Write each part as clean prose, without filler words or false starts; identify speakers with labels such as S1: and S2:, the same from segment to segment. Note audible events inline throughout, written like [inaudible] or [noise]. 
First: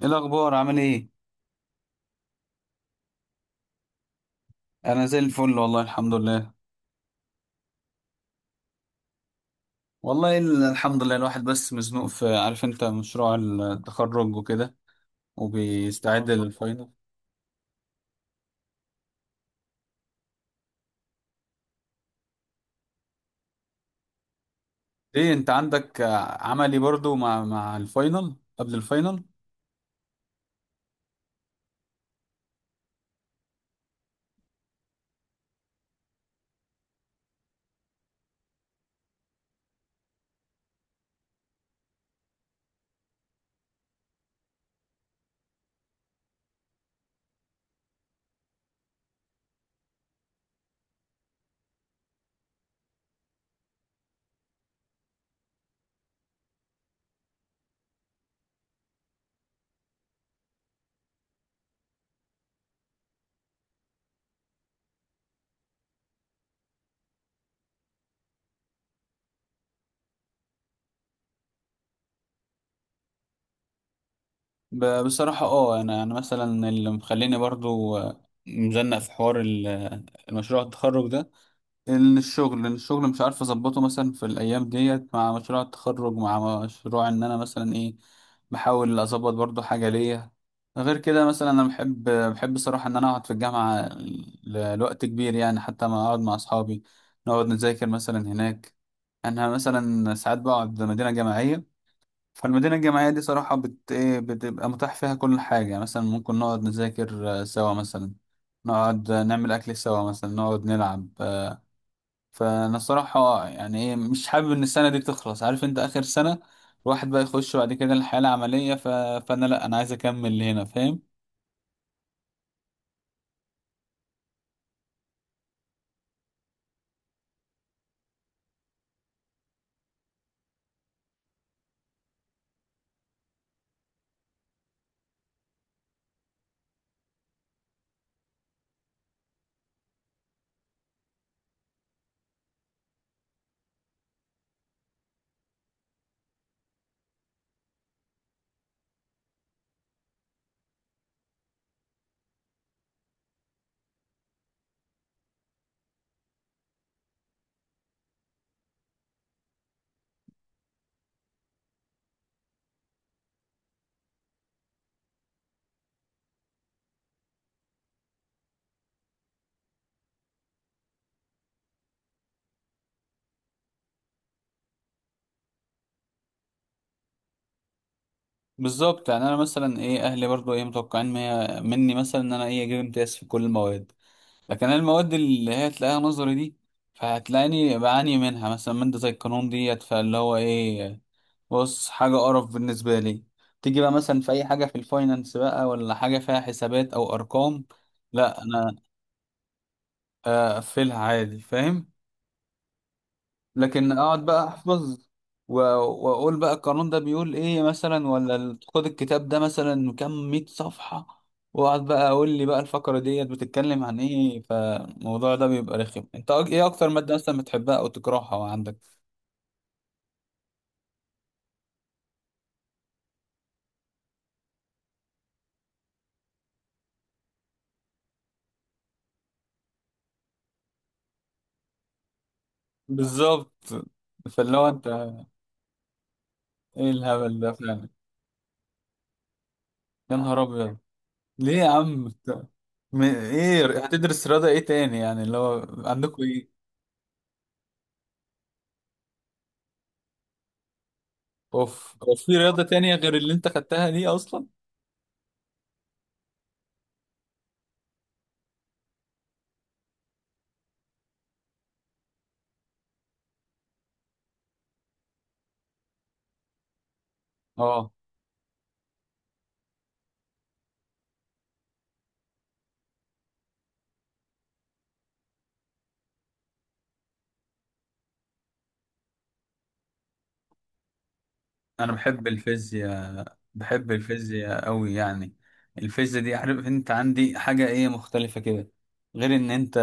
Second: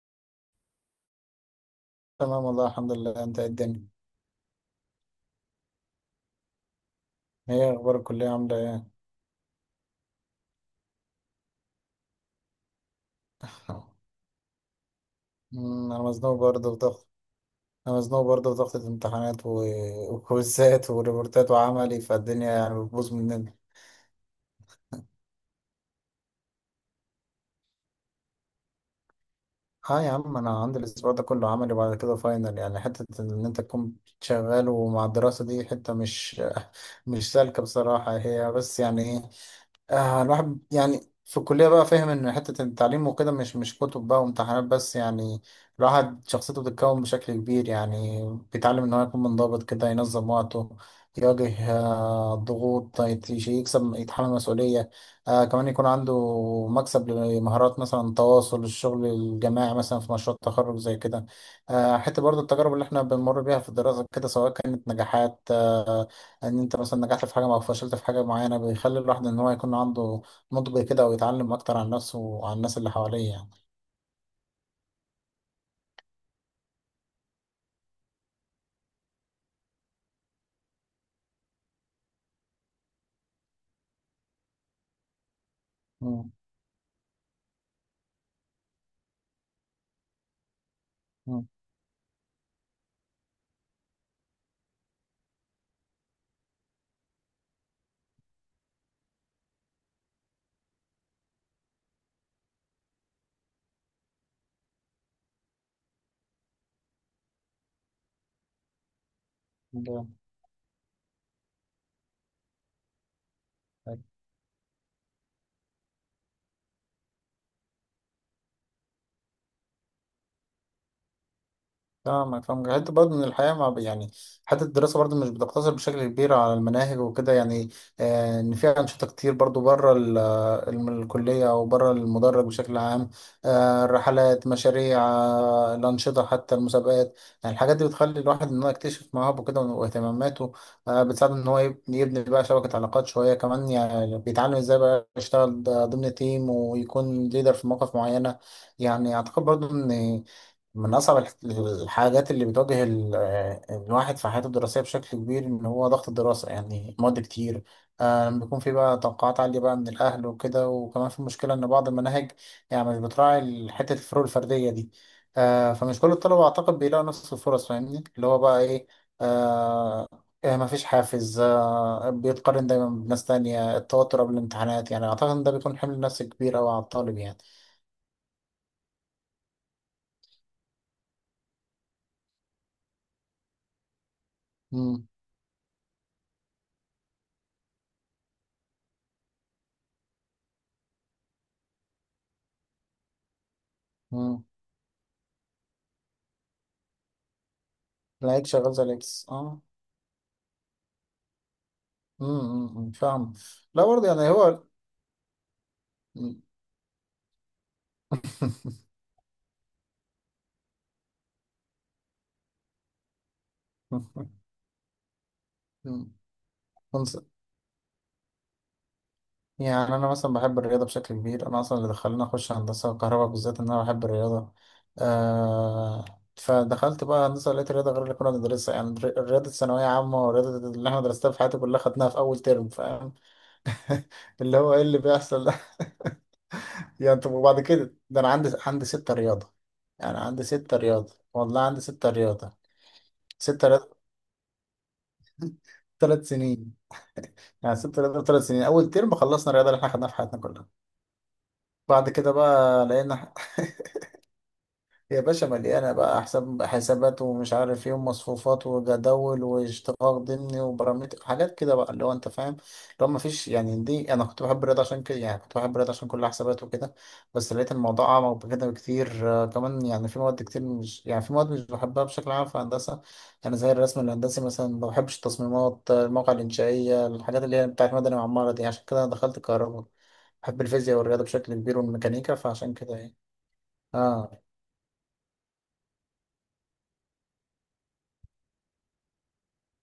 S1: ايه الاخبار، عامل ايه؟
S2: تمام، والله الحمد لله. انت ايه الدنيا؟
S1: انا زي الفل، والله الحمد لله.
S2: ايه اخبار الكلية، عاملة ايه؟
S1: والله الحمد لله، الواحد بس مزنوق في، عارف انت، مشروع
S2: [laughs]
S1: التخرج وكده.
S2: انا
S1: وبيستعد
S2: مزنوق برضه في
S1: للفاينل.
S2: ضغط. انا مزنوق برضه في ضغط الامتحانات وكويزات وريبورتات وعملي، فالدنيا يعني بتبوظ مننا.
S1: ايه انت عندك عملي برضو مع الفاينل، قبل الفاينل؟
S2: اه يا عم، انا عندي الاسبوع ده كله عملي وبعد كده فاينل. يعني حتة ان انت تكون شغال، ومع الدراسة دي حتة مش سالكة بصراحة. هي بس يعني ايه؟ الواحد يعني في الكلية بقى فاهم إن حتة التعليم وكده مش كتب بقى وامتحانات بس، يعني... الواحد شخصيته بتتكون بشكل كبير، يعني بيتعلم إن هو يكون منضبط كده، ينظم وقته، يواجه الضغوط، يكسب يتحمل مسؤولية. كمان يكون عنده مكسب لمهارات، مثلا تواصل، الشغل الجماعي مثلا في مشروع التخرج زي كده. حتى برضو، التجارب اللي احنا بنمر بيها في الدراسة كده، سواء كانت نجاحات، ان انت مثلا نجحت في حاجه او فشلت في حاجه معينه، بيخلي الواحد ان هو يكون عنده نضج كده، ويتعلم اكتر عن نفسه وعن الناس اللي حواليه، يعني...
S1: بصراحة انا مثلا اللي مخليني برضو مزنق في حوار المشروع التخرج ده. ان الشغل مش عارف اظبطه مثلا في الايام ديت، مع مشروع التخرج،
S2: مم.
S1: مع مشروع، ان انا مثلا ايه بحاول اظبط برضو حاجه ليا. غير كده
S2: مم.
S1: مثلا، انا بحب صراحه ان انا اقعد في الجامعه لوقت كبير، يعني حتى ما اقعد مع اصحابي، نقعد نذاكر مثلا هناك. انا مثلا ساعات بقعد مدينه جامعيه. فالمدينه الجامعيه دي صراحه بت ايه، بتبقى متاح فيها كل حاجه، مثلا ممكن نقعد نذاكر، سوا مثلا نقعد نعمل اكل سوا،
S2: جامد.
S1: مثلا نقعد نلعب. فانا الصراحه يعني ايه مش حابب ان السنه دي تخلص، عارف انت اخر سنه، الواحد بقى يخش بعد كده الحياه العمليه فانا لا، انا عايز اكمل هنا، فاهم؟
S2: فاهمك، فاهمك. حتى برضه من الحياة، مع يعني... حتى الدراسة برضه مش بتقتصر بشكل كبير على المناهج وكده، يعني... إن في أنشطة كتير برضه بره الكلية أو بره المدرج بشكل عام. الرحلات، مشاريع، الأنشطة، حتى المسابقات. يعني الحاجات دي بتخلي الواحد إن هو يكتشف مواهبه كده واهتماماته. بتساعده إن هو يبني بقى شبكة علاقات شوية كمان. يعني بيتعلم إزاي بقى يشتغل ضمن تيم ويكون ليدر في مواقف معينة. يعني أعتقد برضه إن من أصعب الحاجات اللي بتواجه الواحد في حياته الدراسية بشكل كبير، إن هو ضغط الدراسة، يعني مواد كتير. بيكون في بقى توقعات عالية بقى من الأهل وكده، وكمان في مشكلة إن بعض المناهج يعني مش بتراعي حتة الفروق الفردية دي. فمش كل الطلبة أعتقد بيلاقوا نفس الفرص. فاهمني اللي هو بقى إيه؟ آه، مفيش حافز، بيتقارن دايما بناس تانية، التوتر قبل الامتحانات. يعني أعتقد إن ده بيكون حمل نفسي كبير أوي على الطالب، يعني...
S1: بالظبط، يعني انا مثلا ايه اهلي برضو ايه متوقعين مني مثلا ان انا ايه اجيب امتياز في كل المواد، لكن انا
S2: مم.
S1: المواد اللي هي تلاقيها نظري دي فهتلاقيني بعاني منها، مثلا ماده زي القانون ديت، فاللي هو ايه، بص حاجه قرف بالنسبه لي. تيجي بقى مثلا في
S2: مم.
S1: اي حاجه في الفاينانس بقى، ولا حاجه فيها حسابات او ارقام،
S2: لا،
S1: لا،
S2: اكس شغال زي الاكس، اه.
S1: اقفلها عادي، فاهم؟
S2: فاهم. لا
S1: لكن
S2: برضه،
S1: اقعد
S2: يعني
S1: بقى
S2: هو...
S1: احفظ، و- واقول بقى القانون ده بيقول ايه مثلا، ولا خد
S2: [laughs]
S1: الكتاب ده مثلا كام مية صفحة، واقعد بقى اقول لي بقى الفقرة ديت بتتكلم عن ايه، فالموضوع ده بيبقى رخم.
S2: مم.
S1: انت ايه اكتر مادة
S2: بص،
S1: مثلا بتحبها او تكرهها وعندك؟
S2: يعني انا مثلا بحب الرياضه بشكل كبير. انا اصلا اللي دخلني اخش هندسه وكهرباء بالذات ان انا بحب الرياضه. آه فدخلت بقى هندسه، لقيت الرياضه غير اللي كنا بندرسها. يعني الرياضه الثانويه عامه والرياضه اللي احنا درستها في حياتي كلها خدناها في اول ترم، فاهم؟
S1: بالظبط، فاللي
S2: اللي
S1: هو
S2: هو ايه
S1: انت،
S2: اللي بيحصل ده؟
S1: ايه
S2: [laughs] يعني طب،
S1: الهبل ده
S2: وبعد
S1: فعلا!
S2: كده ده انا عندي ستة رياضه.
S1: يا
S2: يعني
S1: نهار
S2: عندي ستة
S1: ابيض!
S2: رياضه،
S1: ليه
S2: والله
S1: يا
S2: عندي
S1: عم
S2: ستة رياضه. ستة
S1: ايه
S2: رياضه
S1: هتدرس رياضة ايه تاني، يعني اللي هو عندكم
S2: ثلاث
S1: إيه؟
S2: سنين يعني سبت رياضة 3 سنين، أول ترم خلصنا الرياضة اللي احنا خدناها في حياتنا كلها.
S1: اوف،
S2: بعد
S1: هو
S2: كده
S1: في رياضة
S2: بقى
S1: تانية غير اللي
S2: لقينا.
S1: انت
S2: [laughs]
S1: خدتها دي اصلا؟
S2: يا باشا، مليانة بقى حساب، حسابات ومش عارف ايه، ومصفوفات وجداول واشتقاق ضمني وبرامتر، حاجات كده بقى، اللي هو انت فاهم. اللي هو مفيش يعني، دي انا كنت بحب الرياضة عشان كده، يعني كنت بحب الرياضة عشان كل حسابات وكده. بس لقيت
S1: اه،
S2: الموضوع أعمق بكده بكتير. كمان يعني في مواد كتير، مش، يعني في مواد مش بحبها بشكل عام في هندسة. يعني زي الرسم الهندسي مثلا، ما بحبش التصميمات، المواقع الإنشائية، الحاجات اللي هي بتاعت مدني وعمارة دي. عشان كده أنا دخلت كهرباء. بحب الفيزياء والرياضة بشكل كبير،
S1: انا بحب
S2: والميكانيكا، فعشان كده، يعني...
S1: الفيزياء، بحب
S2: اه.
S1: الفيزياء قوي يعني. الفيزياء دي، عارف انت، عندي حاجة ايه مختلفة كده، غير ان انت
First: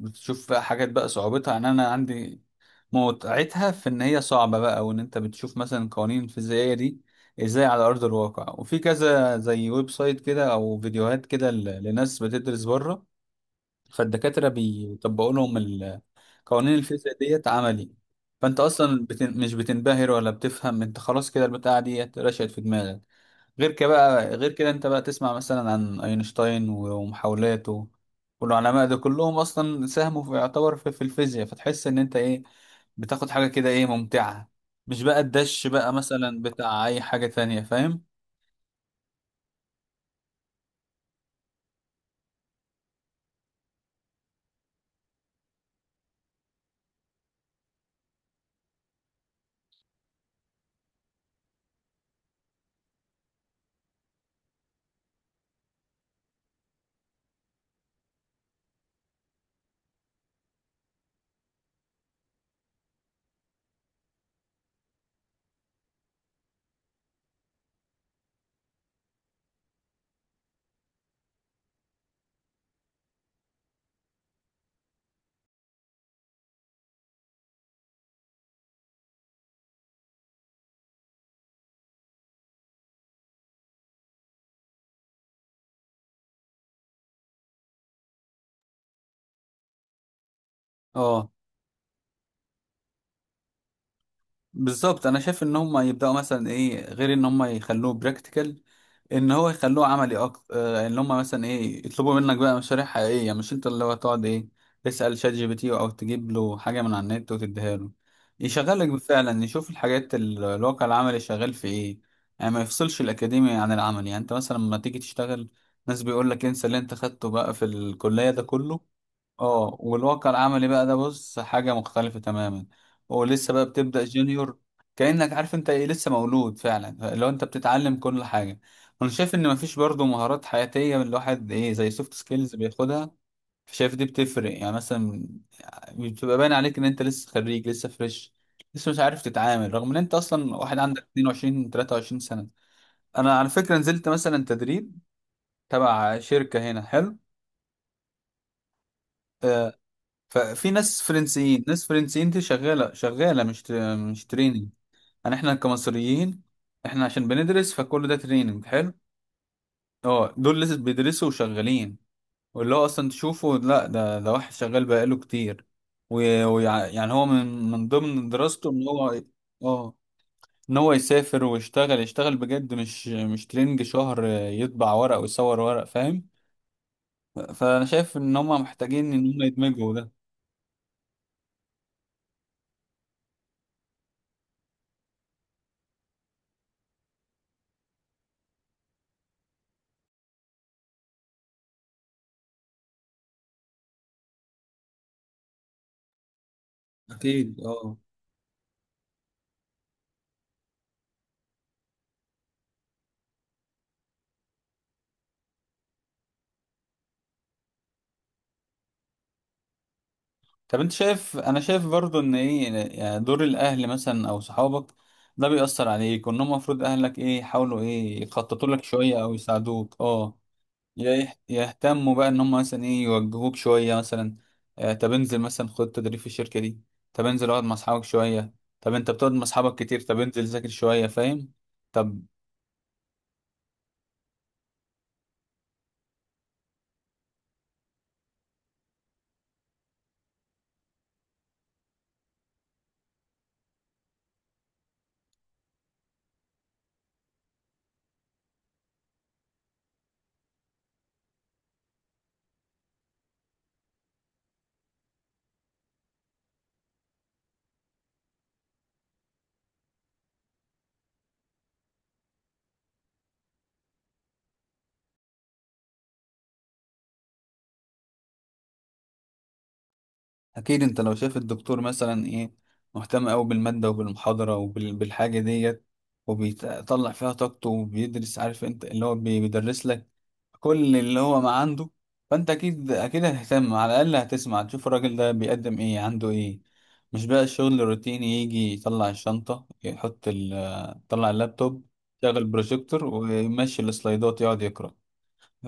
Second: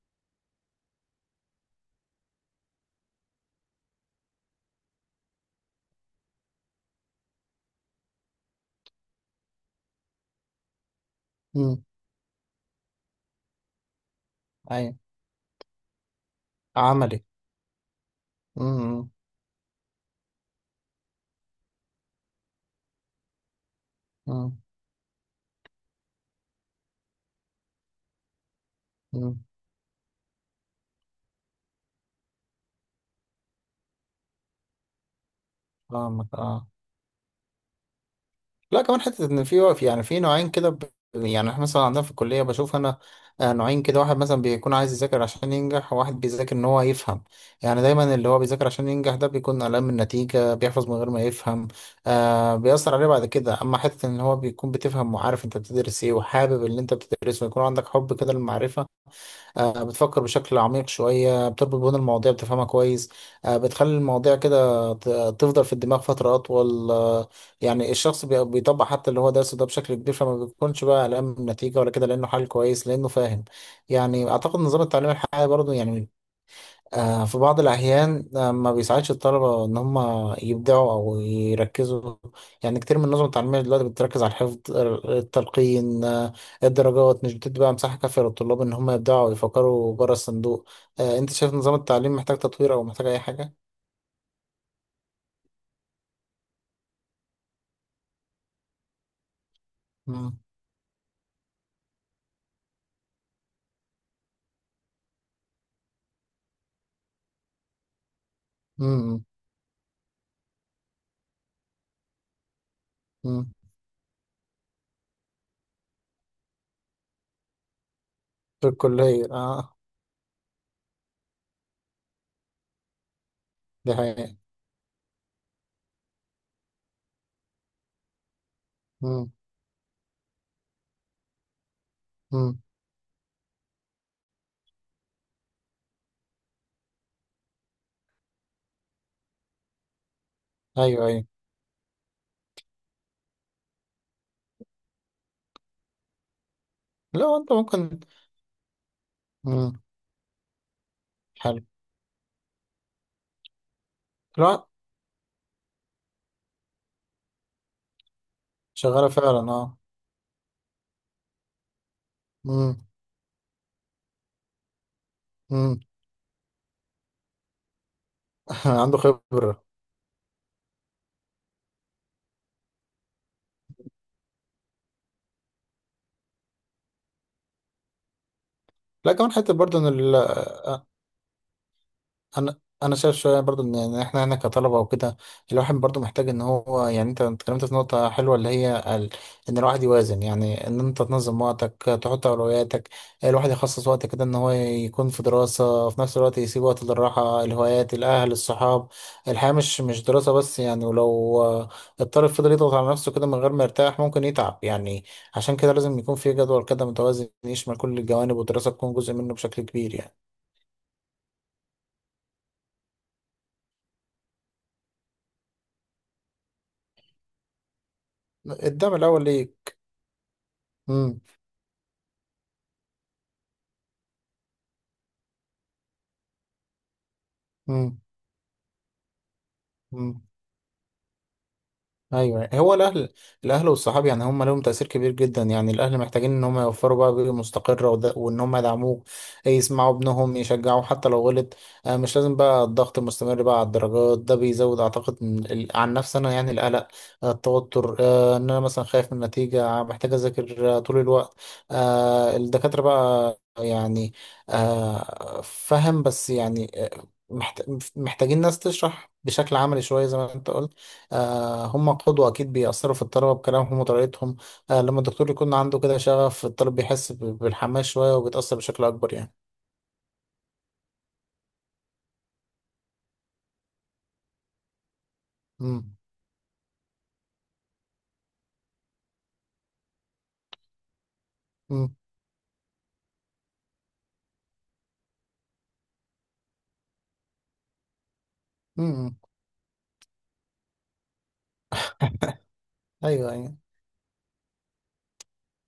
S1: بتشوف بقى حاجات بقى صعوبتها، ان انا عندي متعتها في ان هي صعبة بقى، وان انت بتشوف مثلا قوانين الفيزيائية دي ازاي على ارض الواقع، وفي كذا زي ويب سايت كده او فيديوهات كده
S2: امم.
S1: لناس بتدرس بره، فالدكاترة
S2: اي.
S1: بيطبقوا لهم قوانين الفيزياء
S2: عملي.
S1: ديت عملي. فانت
S2: امم.
S1: اصلا
S2: امم.
S1: مش بتنبهر ولا بتفهم، انت خلاص كده البتاعه ديت رشقت في دماغك. غير كده بقى، غير
S2: امم.
S1: كده انت بقى تسمع مثلا عن اينشتاين ومحاولاته والعلماء ده كلهم
S2: إمم.
S1: اصلا ساهموا في، يعتبر، في الفيزياء، فتحس ان انت ايه بتاخد حاجه كده ايه ممتعه، مش بقى الدش بقى
S2: فاهمك،
S1: مثلا
S2: اه.
S1: بتاع اي حاجه تانية، فاهم؟
S2: لا، كمان حته ان في وقف. يعني في نوعين كده ب... يعني احنا مثلا عندنا في الكليه بشوف انا نوعين كده. واحد مثلا بيكون عايز يذاكر عشان ينجح، وواحد بيذاكر ان هو يفهم. يعني دايما، اللي هو بيذاكر عشان ينجح ده بيكون قلقان من النتيجه، بيحفظ من غير ما يفهم. بيأثر عليه بعد كده. اما حته ان هو بيكون بتفهم وعارف انت بتدرس ايه، وحابب اللي انت بتدرسه، ويكون عندك حب كده للمعرفه. بتفكر بشكل عميق شوية، بتربط بين المواضيع، بتفهمها كويس. بتخلي المواضيع كده تفضل في الدماغ فترة أطول. يعني الشخص بيطبق حتى اللي هو درسه ده بشكل كبير. فما بيكونش بقى قلقان من النتيجة ولا كده، لأنه حل كويس، لأنه فاهم. يعني أعتقد نظام التعليم الحالي برضه، يعني في بعض الأحيان ما بيساعدش الطلبة إن هم يبدعوا أو يركزوا. يعني كتير من النظم التعليمية دلوقتي بتركز على الحفظ، التلقين، الدرجات مش بتدي بقى مساحة كافية للطلاب إن هم يبدعوا ويفكروا بره الصندوق.
S1: اه،
S2: أنت شايف نظام التعليم محتاج تطوير أو محتاج أي حاجة؟
S1: بالظبط. انا شايف ان هم يبداوا مثلا ايه غير ان هم يخلوه براكتيكال، ان هو يخلوه عملي
S2: مم.
S1: اكتر. ان هم مثلا ايه يطلبوا منك بقى مشاريع حقيقيه، مش انت اللي هو تقعد ايه تسال شات جي بي تي او تجيب له حاجه من على النت وتديها له. يشغلك
S2: مم.
S1: فعلا، يشوف الحاجات، الواقع العملي شغال في ايه، يعني ما يفصلش
S2: مم.
S1: الاكاديمي عن العمل. يعني انت مثلا لما تيجي تشتغل، ناس بيقول لك انسى اللي انت خدته بقى في الكليه ده
S2: في
S1: كله.
S2: الكلية، أه.
S1: اه، والواقع العملي بقى ده بص حاجة مختلفة تماما، هو لسه بقى
S2: دي
S1: بتبدأ
S2: حقيقة.
S1: جونيور، كأنك عارف انت ايه، لسه مولود فعلا، لو انت بتتعلم كل حاجة. انا
S2: مم.
S1: شايف ان مفيش برضو مهارات حياتية من الواحد ايه، زي سوفت سكيلز
S2: مم.
S1: بياخدها. شايف دي بتفرق يعني، مثلا بتبقى باين عليك ان انت لسه خريج، لسه فريش، لسه مش عارف تتعامل، رغم ان انت اصلا واحد عندك
S2: أيوه، أيوه.
S1: 22 23 سنة. انا على فكرة نزلت مثلا تدريب تبع شركة هنا حلو،
S2: لا، أنت ممكن. مم.
S1: ففي ناس
S2: حلو.
S1: فرنسيين، دي شغالة، شغالة، مش
S2: لا،
S1: تريننج. احنا كمصريين، احنا عشان بندرس، فكل ده تريننج حلو.
S2: شغالة فعلا، أه.
S1: اه، دول لسه بيدرسوا وشغالين، واللي
S2: مم.
S1: هو اصلا تشوفه، لا ده واحد شغال بقاله كتير،
S2: مم.
S1: يعني هو من ضمن
S2: [laughs]
S1: دراسته ان
S2: عنده
S1: هو،
S2: خبرة.
S1: اه ان هو يسافر ويشتغل، يشتغل بجد، مش تريننج شهر يطبع ورق ويصور ورق، فاهم؟ فانا شايف ان هم محتاجين
S2: لا،
S1: ان
S2: كمان
S1: هم
S2: حتى برضه ان
S1: يدمجوا ده.
S2: انا شايف شويه برضه إن احنا هنا كطلبه وكده. الواحد برضه محتاج ان هو، يعني انت اتكلمت في نقطه حلوه اللي هي ال... ان الواحد يوازن، يعني ان انت تنظم وقتك، تحط اولوياتك. الواحد يخصص وقت كده ان هو يكون في دراسه، في نفس الوقت يسيب وقت للراحه،
S1: اكيد،
S2: الهوايات،
S1: اه.
S2: الاهل، الصحاب. الحياه مش دراسه بس يعني، ولو الطالب فضل يضغط على نفسه كده من غير ما يرتاح ممكن يتعب، يعني... عشان كده لازم يكون في جدول كده متوازن يشمل كل الجوانب، والدراسه تكون جزء منه بشكل كبير، يعني...
S1: طب انت شايف، انا شايف برضو ان ايه، يعني دور الاهل مثلا او صحابك، ده بيأثر عليك، وان هم المفروض، اهلك ايه يحاولوا ايه يخططوا لك
S2: الدم
S1: شوية
S2: الأول
S1: او
S2: ليه؟
S1: يساعدوك
S2: مم.
S1: يهتموا بقى ان هم مثلا ايه يوجهوك شوية، مثلا طب انزل مثلا خد تدريب في الشركة دي، طب انزل اقعد مع
S2: مم.
S1: اصحابك شوية، طب انت بتقعد مع اصحابك كتير، طب
S2: مم.
S1: انزل ذاكر شوية، فاهم؟ طب
S2: ايوه، هو الاهل. الاهل والصحاب يعني هم لهم تاثير كبير جدا. يعني الاهل محتاجين ان هم يوفروا بقى بيئه مستقره وده، وان هم يدعموك، يسمعوا ابنهم، يشجعوه حتى لو غلط. مش لازم بقى الضغط المستمر بقى على الدرجات، ده بيزود اعتقد عن نفسي انا، يعني القلق، التوتر، ان انا مثلا خايف من النتيجه، محتاج اذاكر طول الوقت. الدكاتره بقى، يعني فهم بس، يعني محت- محتاجين ناس تشرح بشكل عملي شويه زي ما انت قلت. هم قدوة أكيد، بيأثروا في الطلبة بكلامهم وطريقتهم. لما الدكتور يكون عنده كده شغف، الطالب بيحس بالحماس شوية، وبيتأثر بشكل أكبر، يعني...
S1: اكيد، انت لو شايف الدكتور مثلا ايه مهتم قوي بالماده وبالمحاضره وبالحاجه ديت،
S2: مم.
S1: وبيطلع فيها طاقته، وبيدرس، عارف انت اللي هو بيدرس لك كل اللي هو ما عنده،
S2: مم.
S1: فانت اكيد اكيد هتهتم، على الاقل هتسمع تشوف الراجل ده بيقدم ايه، عنده ايه. مش بقى الشغل الروتيني، يجي يطلع
S2: مم.
S1: الشنطه، يحط يطلع اللابتوب، يشغل
S2: [laughs]
S1: البروجيكتور
S2: أيوه، أيوه.
S1: ويمشي السلايدات، يقعد يقرا.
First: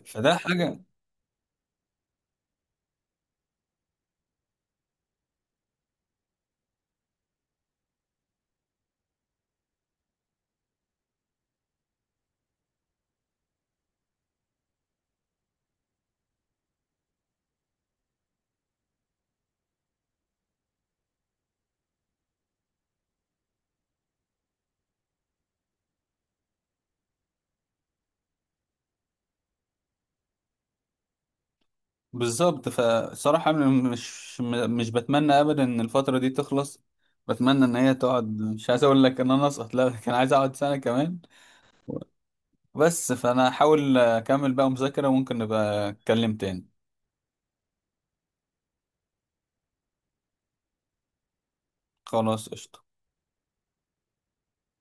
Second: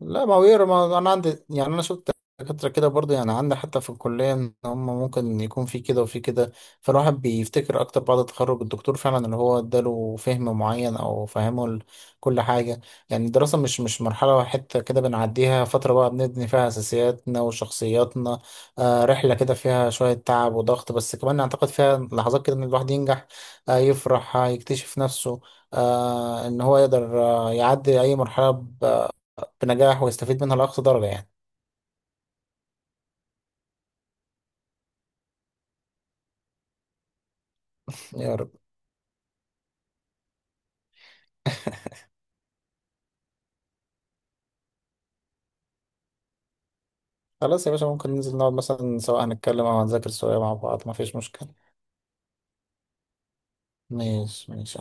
S2: لا، ما
S1: فده
S2: هو يقرا،
S1: حاجه.
S2: ما انا عندي. يعني انا شفت دكاترة كده برضه، يعني عندي حتى في الكلية، ان هم ممكن يكون في كده وفي كده. فالواحد بيفتكر اكتر بعد التخرج الدكتور فعلا اللي هو اداله فهم معين، او فهمه كل حاجة. يعني الدراسة مش مرحلة واحدة كده بنعديها، فترة بقى بنبني فيها اساسياتنا وشخصياتنا. رحلة كده فيها شوية تعب وضغط، بس كمان اعتقد فيها لحظات كده ان الواحد ينجح، يفرح، يكتشف نفسه، ان هو يقدر يعدي اي مرحلة بنجاح ويستفيد منها لأقصى درجة، يعني...
S1: بالظبط، فصراحة أنا مش بتمنى أبدا إن الفترة دي تخلص، بتمنى إن هي
S2: يا
S1: تقعد.
S2: رب.
S1: مش عايز أقول لك إن أنا أسقط، لا، كان عايز أقعد سنة كمان بس. فأنا هحاول أكمل بقى مذاكرة، وممكن نبقى أتكلم تاني.
S2: خلاص يا باشا، ممكن ننزل نقعد مثلا، سواء هنتكلم أو هنذاكر سوا مع بعض، مفيش مشكلة.
S1: خلاص، قشطة.
S2: ماشي، ماشي.